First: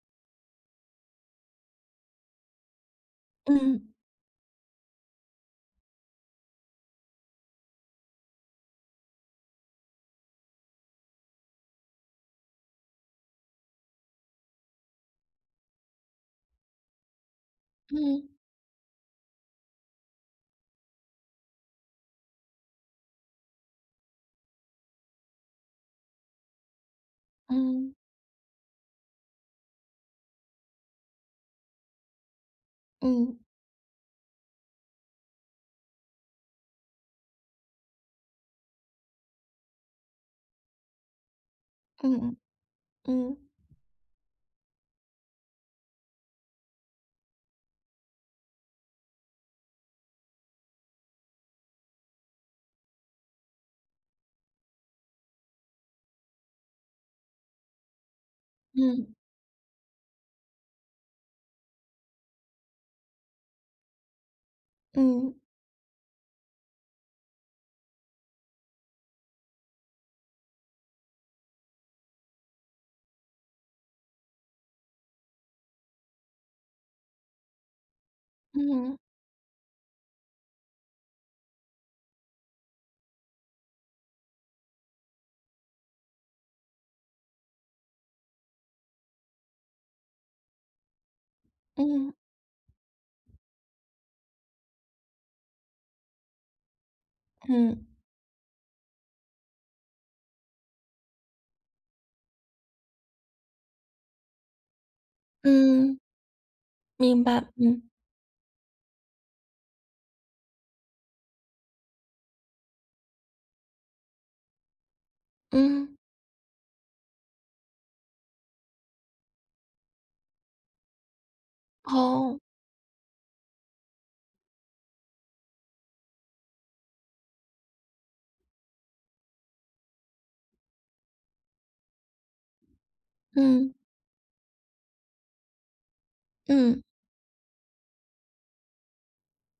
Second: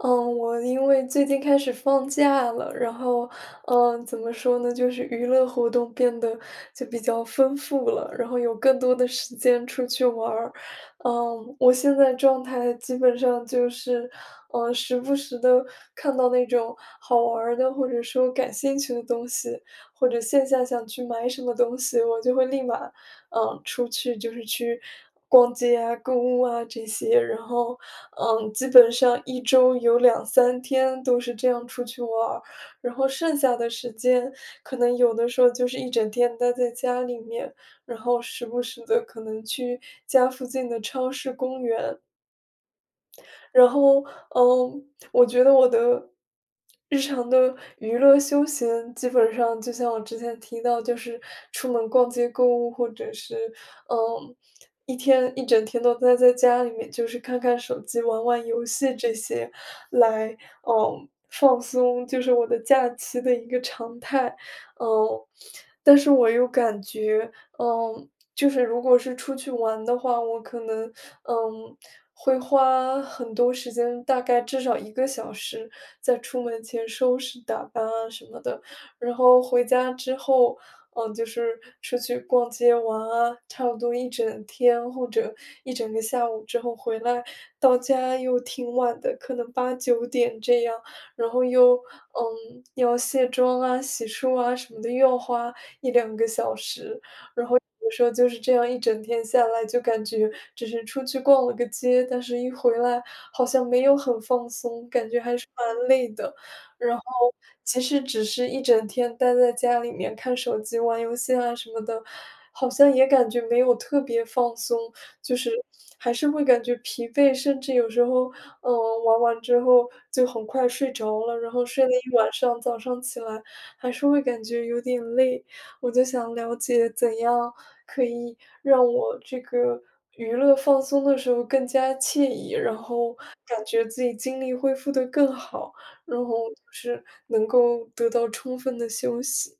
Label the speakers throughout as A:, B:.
A: 嗯，我因为最近开始放假了，然后，
B: 嗯。
A: 呃，怎么说呢，就是娱乐活动变得就比较丰富了，然后有更多的时间出去玩儿。嗯，我现在状态基本上就是，呃，时不时地看到那种好玩儿的，或者说
B: 嗯。
A: 感兴趣的东西，或者线下想去买什么东西，我就会立马，呃，出去就是去逛街啊、购物啊这些。然后，
B: 嗯。
A: 嗯，基本上一周有2-3天都是这样出去玩儿，然后
B: 嗯。
A: 剩下的时间，可能有的时候就是一整天待在家里面，然后时不时地可能去家附近的超市、公园。
B: 嗯嗯。嗯。
A: 然后，嗯，我觉得我的，日常的娱乐休闲，基本上就像我之前提到就是出门逛街购物，或者是，呃，一天一整天都呆在家里面，就是看看手机、玩玩游戏
B: 嗯。
A: 这些，来，嗯，放松，就是我的假期的一个常态。嗯，
B: 嗯。
A: 但是我又感觉，嗯，就是如果是出去玩的话，我可能，嗯，会花很多时间，大概至少1个小时在出门前收拾、打扮啊什么的。
B: 嗯。
A: 然后回家之后嗯，就是出去逛街玩啊，差不多一整天，或者一整个下午，之后回来，到家又挺晚的，可能8-9点，这样。然后又，
B: 嗯。
A: 嗯，要卸妆啊、洗漱啊什么的，又要花1-2个小时。然
B: 嗯。
A: 后有时候就是这样一整天下来，就感觉只是出去逛了个街，但是一回来，好像没有很放松，感觉还是蛮
B: 嗯。
A: 累的。然后
B: 明白，
A: 其
B: 嗯。
A: 实只是一整天待在家里面看手机、玩游戏啊什么的，好像也感觉没有特别放松。就是，
B: 嗯。
A: 还是会感觉疲惫，甚至有时候，嗯，玩完之后就很快睡着了。然后睡了一晚
B: 哦。
A: 上，早上起来还是会感觉有点累。我就想了解，怎样可以让我这个娱乐放松的时候更加惬意，然后感
B: 嗯。
A: 觉自己精力恢复得更好，然后就
B: 嗯。
A: 是能够得到充分的休息。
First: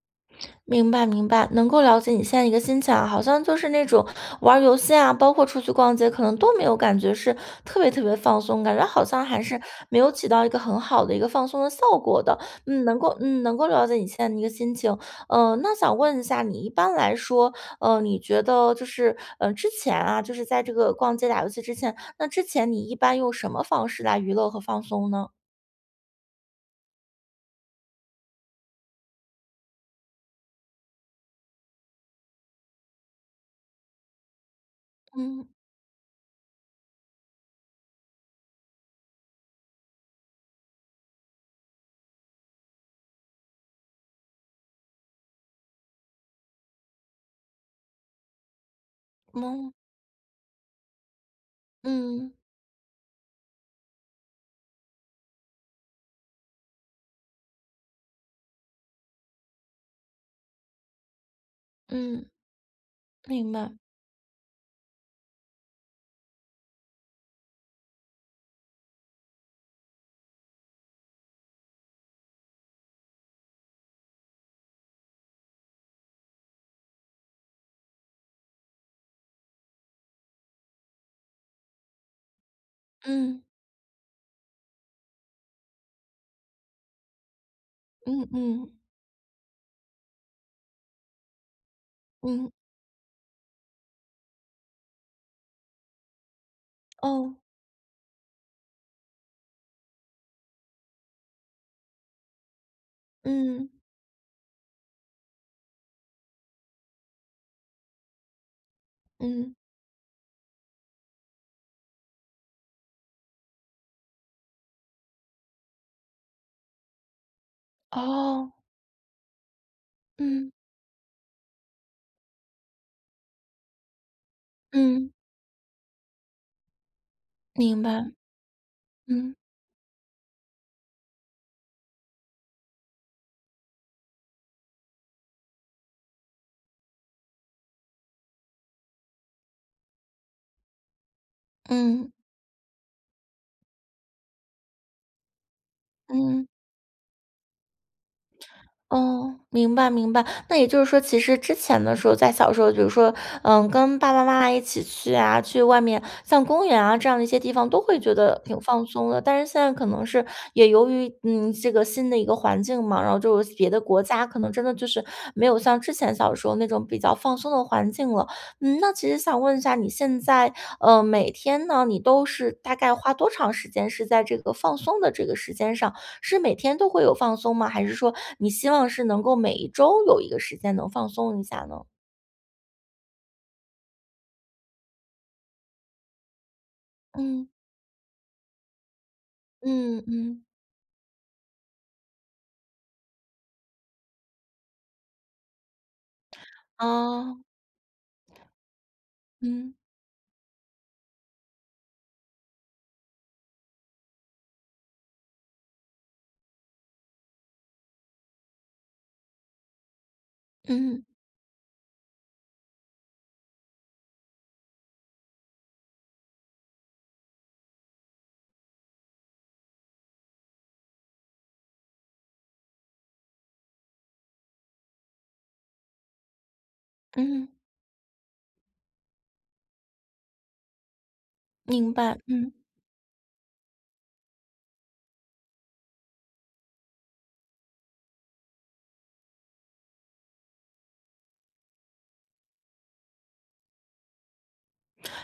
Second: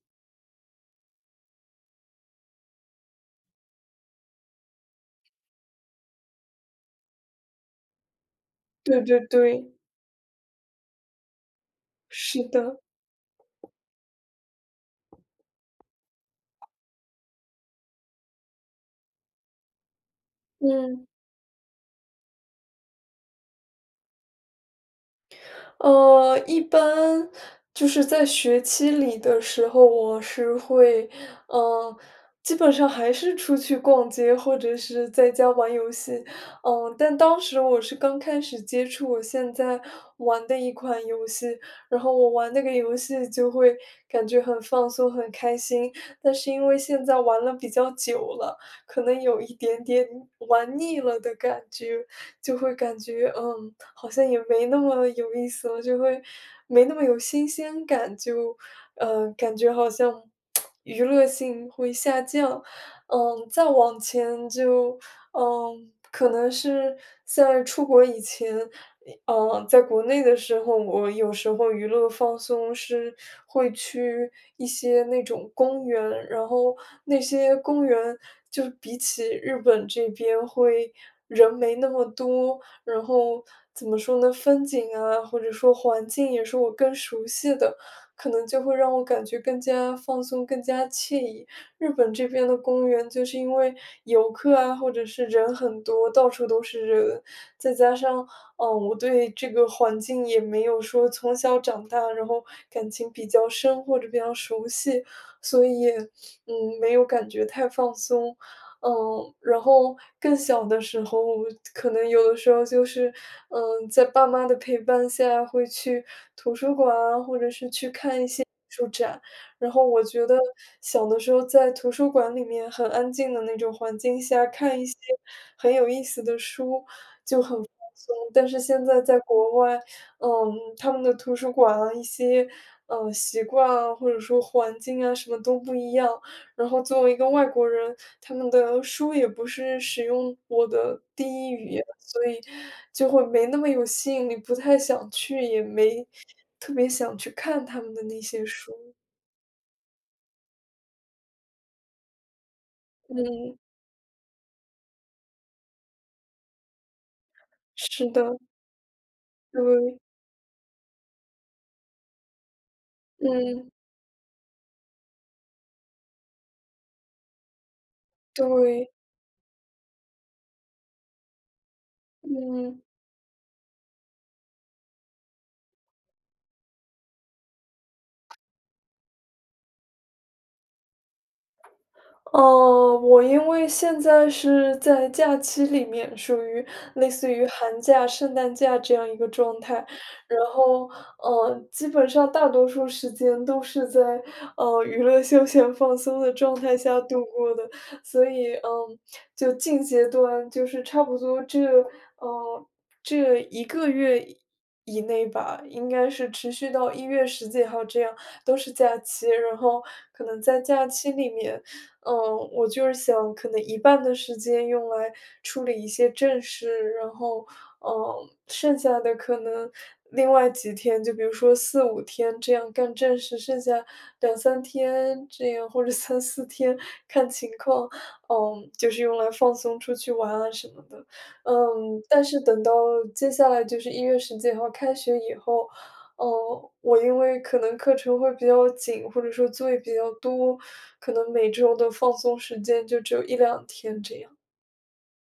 B: 明白明白，能够了解你现在一个心情哈，好像就是那种玩儿游戏啊，包括出去逛街，可能都没有感觉是特别特别放松，感觉
A: 对
B: 好
A: 对
B: 像还是
A: 对。
B: 没有起到一个很好的一个放松的效果的。
A: 是的。
B: 嗯，能够嗯，能够了解你现在一个心情。呃，那想问一下你，一般来说，呃，你觉得就是，嗯，之前啊，就是在这个
A: 嗯。
B: 逛街打游戏之前，那之前你一般用什么方式来娱乐和放松呢？
A: 呃，一般，就是在学期里的时候，我是会，呃，基本上还是出去逛街，或者是在
B: 嗯。
A: 家玩游戏。嗯，但当时我是刚开始接触我现在玩的一款游戏，然后我玩那个游戏就会感觉很放松、很开心。但是因为现在玩了比较久了，可能有一
B: 嗯。
A: 点点玩腻了的感觉，
B: 嗯。
A: 就会感觉，嗯，好像也没那么有意思了，就会没那么有新鲜感，就，嗯，感觉好像 娱乐性会下
B: 嗯，
A: 降。嗯，
B: 明
A: 再
B: 白。
A: 往前就，嗯，可能是，在出国以前，一嗯，在国内的时候，我有时候娱乐放松是，会去一些那种公园，然后那些公园就比起日本这边会，人没那么多。然
B: 嗯。
A: 后怎么说呢？风景啊，或者说环境也是我更熟悉的，
B: 嗯
A: 可能就会
B: 嗯。
A: 让我感觉更加放松、更加惬意。日本这边
B: 嗯。
A: 的公园就是因为游客啊，或者是人很多，到处都是人。
B: 哦。
A: 再加上，啊，我对这个环境也没有说从小长大，然后感情比较
B: 嗯。
A: 深，或者比较熟悉。所以也，嗯，没有感觉太放松。嗯，
B: 嗯。
A: 然后更小的时候，我可能有的时候就是，嗯，在爸妈的陪伴下，会去图书馆啊，或者是去看一些艺
B: 哦。
A: 术展。然后我觉得
B: 嗯。
A: 小的时候在图书馆里面很安静的那种环境下，看一些
B: 嗯。
A: 很有意思的书就很放
B: 明白，
A: 松。但是现在在
B: 嗯。
A: 国外，嗯，他们的图书馆啊，一些，呃，习惯啊，或者说环境啊，什么都不一样。然后作为一个外国人，他们的书也不是使用我的第1语言，
B: 嗯。
A: 所以就会没那么有吸引力，不太想去，也没，
B: 嗯。
A: 特别想去看他们的那些书。
B: 哦，明白明白。那也就是说其实之前的时候，在小时候就是说，
A: 嗯。
B: 嗯，跟爸爸妈妈一起去啊，去外面，像公园啊这样的一些地方都会
A: 是
B: 觉
A: 的。
B: 得挺放松的，但是现在可
A: 对。
B: 能是也由于，嗯，这个新的一个环境嘛，然后就是别
A: 嗯。
B: 的国家可能真的就是，没有像之前小的时候那种比较放松的环境了。嗯，
A: 对。
B: 那其实想问一下你现在，呃，每天呢，你都是大
A: 嗯。
B: 概花多长时间是在这个放松的这个时间上，是每天都会有放松吗？还是说你希望是能够每一周有一个时间能放松一下呢？
A: 呃，我因为现在是在假期里面，属于类似于
B: 嗯。
A: 寒假、圣诞假这样一个状态。
B: 嗯，
A: 然
B: 嗯。
A: 后，呃，基本上大多数时间都是在，呃，娱乐休闲放松的状态下度
B: 哦。
A: 过的。所以，嗯，就
B: 嗯。
A: 近阶段，就是差不多这，呃，这一个月，以以内吧，应该是持续到一月10几号这样，都是假期。然后可能在假
B: 嗯。
A: 期里面，呃，我就是想，可能一半的时间用来，处理一些正事。然后，呃，剩下的可能另外几天，就比如说4-5天这样干正事，剩下2-3天这样，或者3-4天看
B: 嗯。
A: 情况，嗯，就是用来放松出去玩啊什么的。
B: 明
A: 嗯，
B: 白，
A: 但是
B: 嗯。
A: 等到，接下来就是一月10几号开学以后，呃，我因为可能课程会比较紧，或者说作业比较多，可能每周的放松时间就只有1-2天这样。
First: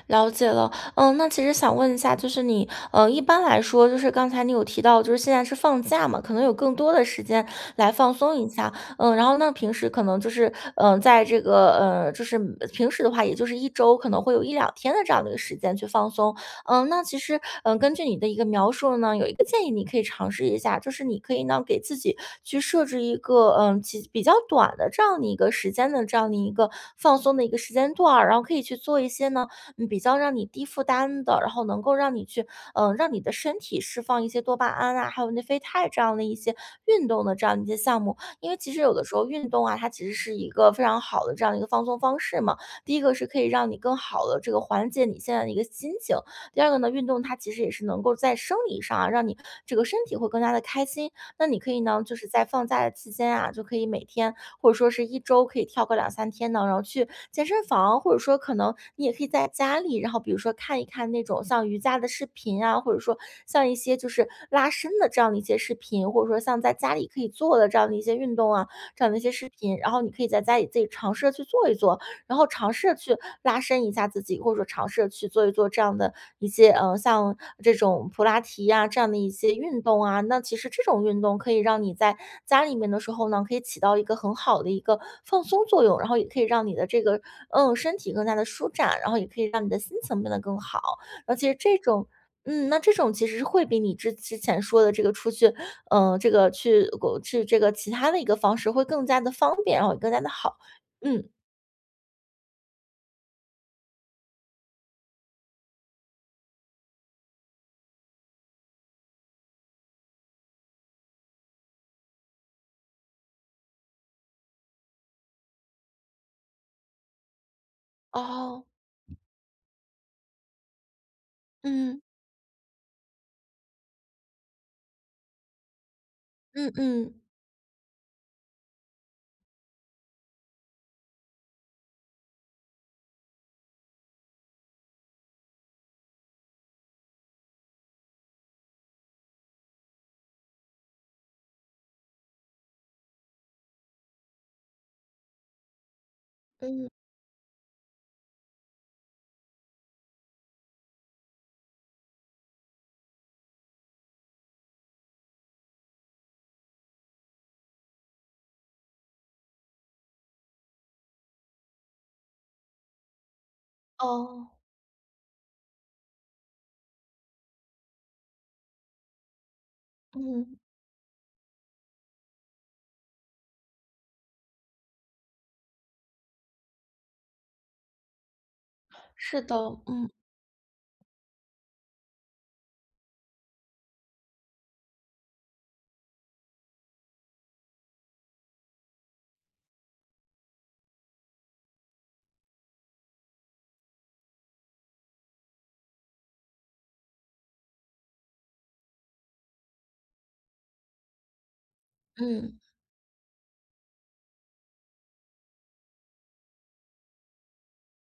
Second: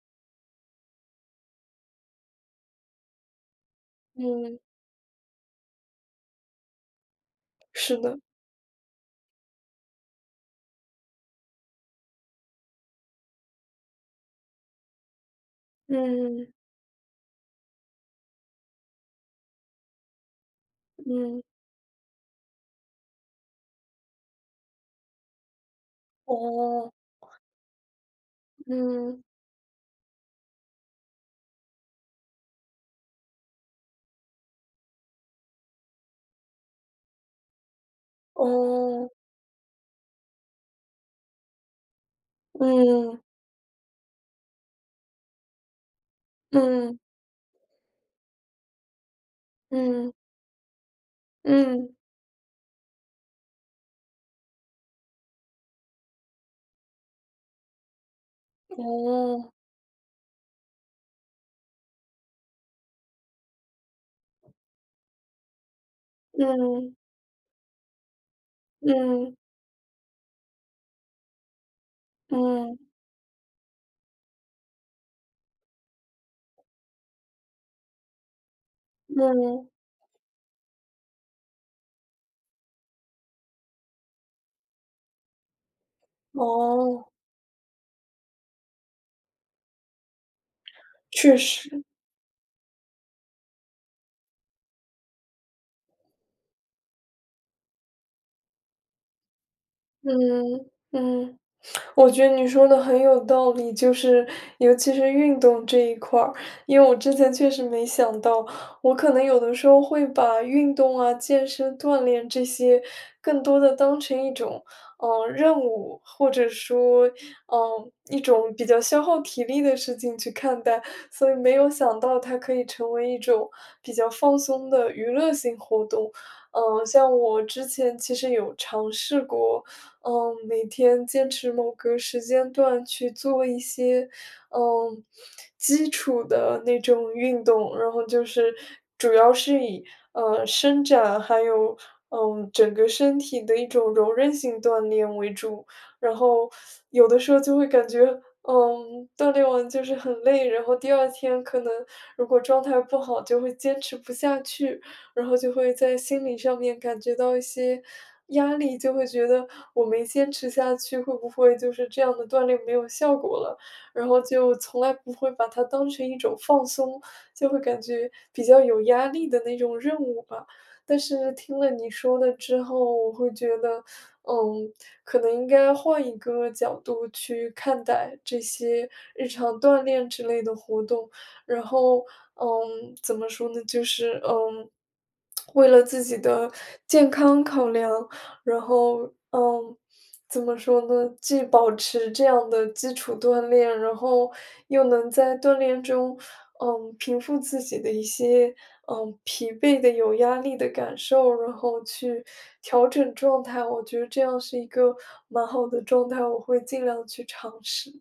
B: 了解了。呃，那其实想问一下，就是你，呃，一般来说就是刚才你
A: 嗯。
B: 有提到，就是现在是放假嘛，可能有更多的时间来
A: 是
B: 放
A: 的。
B: 松一下。呃，然后呢，平时可能就是，呃，在这个，呃，就是平时的话也就是1周可能会有1-2天的这样的一个时间去放松。
A: 嗯。
B: 呃，那其实，呃，根据你的一个描述呢，有一个建议你可以尝试一下，就是你可
A: 嗯。
B: 以呢给自己去设置一个，呃，几比较短的这样的一个时间的这样的一个
A: 哦。
B: 放松的一个时间段儿，然后可以去做一
A: 嗯。
B: 些呢，嗯比较让你低负担的，然后能够让你去，呃，让你的身体释放一些多巴胺啊，还有内啡肽这样的一些运动的这样一些项目。因为其实有的
A: 哦。
B: 时候运动啊，它其实是一个非常好的这样的一个放松方式嘛。第一个
A: 嗯。
B: 是可以让你更好地这个缓解你现在的一个心情，第二个呢，
A: 嗯。
B: 运动它其实也是能够在生理上啊，让你这个身
A: 嗯。
B: 体会更加地开心。那你可以
A: 嗯。
B: 呢，就是在放假的期间啊，就可以每天，或者说是一周可以跳个2-3天的，然后去健身房，或者说可能你也可以在
A: 哦。
B: 家里，然后比如说看一看那种像瑜伽的视频啊，或者说像一些就是拉伸的这样的一些视频，或者说像在家
A: 嗯。
B: 里可以做的这样的一些运动啊，这样的一些
A: 嗯。
B: 视频。然后你可以在家里自己尝试着去做一做，然后尝试
A: 嗯。
B: 着去拉伸一下自己，或者说尝试着去做一做这样的一些，呃，像这种普拉提呀这样的一些
A: 嗯。
B: 运动啊。那其实这种运动可以让你在家里面的时候呢，可以起到一个很好的一个放松作用，然后也可以让你的这
A: 哦。
B: 个，嗯，身体更加地舒展，然后也可以让你的心情变得更好。而
A: 确
B: 且这
A: 实。
B: 种嗯，那这种其实是会比你之之前说的这个出去，呃，这个去过去这个其他的一个方式会更加地方便，然后也会更加地好。
A: 嗯，
B: 嗯。
A: 嗯，我觉得你说得很有道理，就是，尤其是运动这一块儿。因为我之前确实没想到，我可能有的时候会把运动啊、健身锻炼这些，更多地当成一种，呃，任务，或者说，呃，一种
B: 哦。
A: 比较消耗体力的事情去看待，所以没有想
B: 嗯。
A: 到它可以成为一种，比较放松的娱乐性活动。
B: 嗯
A: 呃，
B: 嗯。
A: 像我之前其实有尝试过，嗯，每天坚持某个时间段去做一些，呃，基础的那种运动。然后就是，主要是以，呃，伸展，还有，嗯，整个身体的一种柔韧性锻炼为主。然后，
B: 嗯。
A: 有的时候就会感觉，嗯，锻炼完就是很累，然后第二天可能如果状态不好，就会坚持不下去，然后就会在心理上面感觉到一些压力，就会觉得，我没坚持下去，会不会就是这样的锻炼没有效果了。然后
B: 哦。
A: 就从来不会把它当成一种放松，就会感觉比较有压力的那种任务吧。
B: 嗯。
A: 但是听了你说的之后，我会觉得，嗯，可能应该换一个角度去看待这些日
B: 是的，
A: 常锻炼
B: 嗯。
A: 之类的活动。然后，嗯，怎么说呢，就是，嗯，为了自己的健康考量，然后，嗯，怎么说呢？既保持这样的基础锻炼，然后又能在锻炼中，嗯，平复自己的一些，嗯，疲惫的、有压力的感受，然后去
B: 嗯。
A: 调整状态。我觉得这样是一个蛮好的状态，我会尽量去尝试。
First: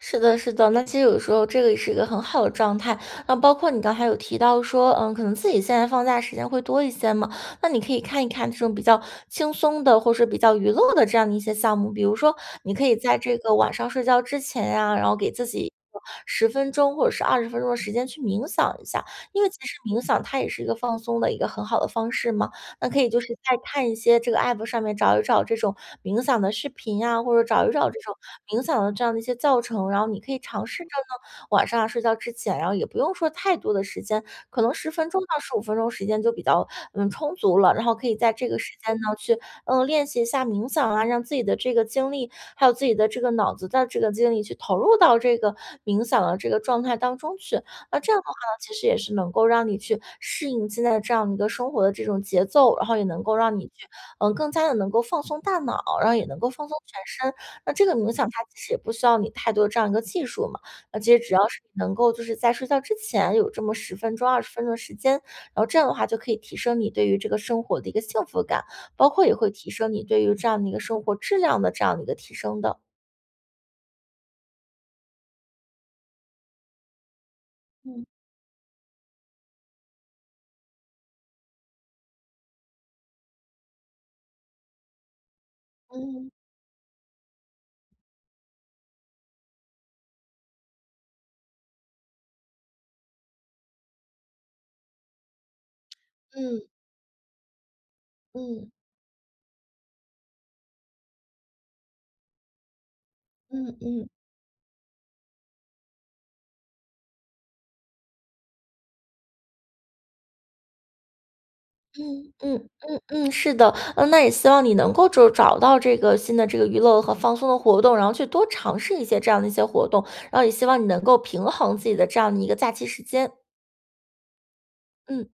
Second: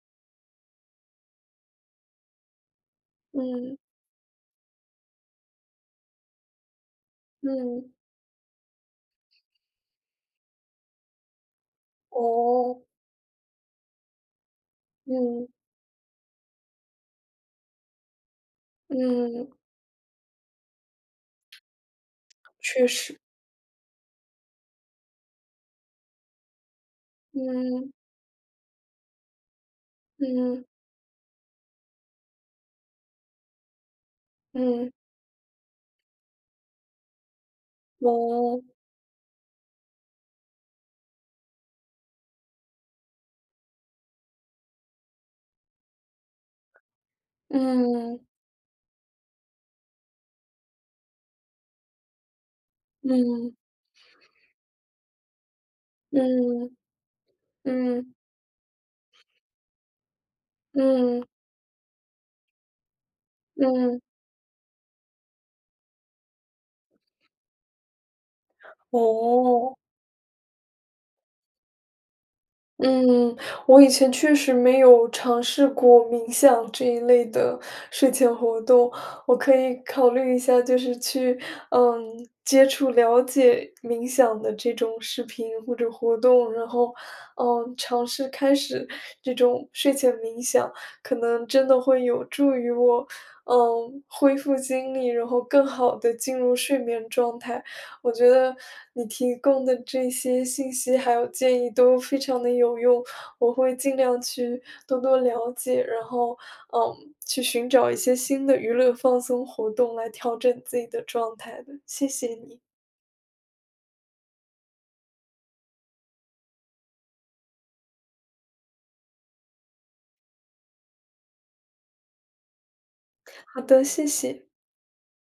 B: 是的是的，那其实有的时候这个也是一个很好的状态，那包括
A: 嗯。
B: 你刚才有提到说，呃，可能自己现在放假时间会多一些嘛，那你
A: 嗯。
B: 可以看一看这种比较轻松的，或是比较娱乐的这样的一些项目。比如说你
A: 哦。
B: 可以在这个晚上睡觉之前呀，然后给自
A: 嗯。
B: 己一个10分钟或者是20分钟的时间去冥想一下。因
A: 嗯。
B: 为其实冥想它也是一个放松的一个很好的方式嘛，
A: 确
B: 那可以
A: 实。
B: 就是再看一些，这个 app 上面找一找这种冥想的视频啊，或者找一找
A: 嗯。
B: 这种冥想的这样的一些教程，然后你可以
A: 嗯。
B: 尝试着呢，晚上啊，睡觉之前，然后也不用说太多的时间，可能
A: 嗯。
B: 10分钟到15分钟时间就比较，嗯，充足了。然后可以在这个
A: 嗯。
B: 时间呢，去，呃，练习一下冥想啊，让自己的这个精力，还有自己的这个脑子的这个精力去投入到这个冥想的这个状态当中去。那这样
A: 嗯。
B: 的话呢，其实也是能够让你去适应现在的这样一个生活的这种节奏，然后也能够
A: 嗯。
B: 让你去，呃，更加地能够放松大脑，然后也能够放
A: 嗯，
B: 松全身。那这个冥
A: 嗯。
B: 想它其实也不需要你太多的这样一个技术嘛，那其实
A: 嗯。
B: 只要是能够就是在睡觉之前有这么10
A: 嗯。
B: 分钟、20分钟的时间，然后这样的话，就可以提升你对于这个生活的一个幸福感，包括也会提
A: 哦。
B: 升你对于这样的一个生活质量的这样的一个提升的。
A: 嗯，我以前确实没有尝试过冥想这一类的
B: 嗯。
A: 睡前活动，我可以考虑一下，就是去，嗯，接触了解冥想的这种视频或者活
B: 嗯。
A: 动，然后，嗯，尝试开始这种睡前冥想，可能真的会有助于我，嗯，恢复精力，然后更好地进入
B: 嗯。
A: 睡眠状态。我觉得
B: 嗯。
A: 你提供的这些信息，还有建议都非常地有用，我会
B: 嗯，
A: 尽
B: 嗯。
A: 量去多多了解，然后，嗯，去寻找一些新的娱乐放松活动来调整自己的状态的，谢谢
B: 嗯
A: 你。
B: 嗯嗯嗯，是的，呃，那也希望你能够就找到这个新的这个娱乐和放松的活动，然后去多尝试一些这样的一些活动，然后也希望你能够平衡自己的这样的一个假期时间。
A: 好的，谢谢。
B: 嗯。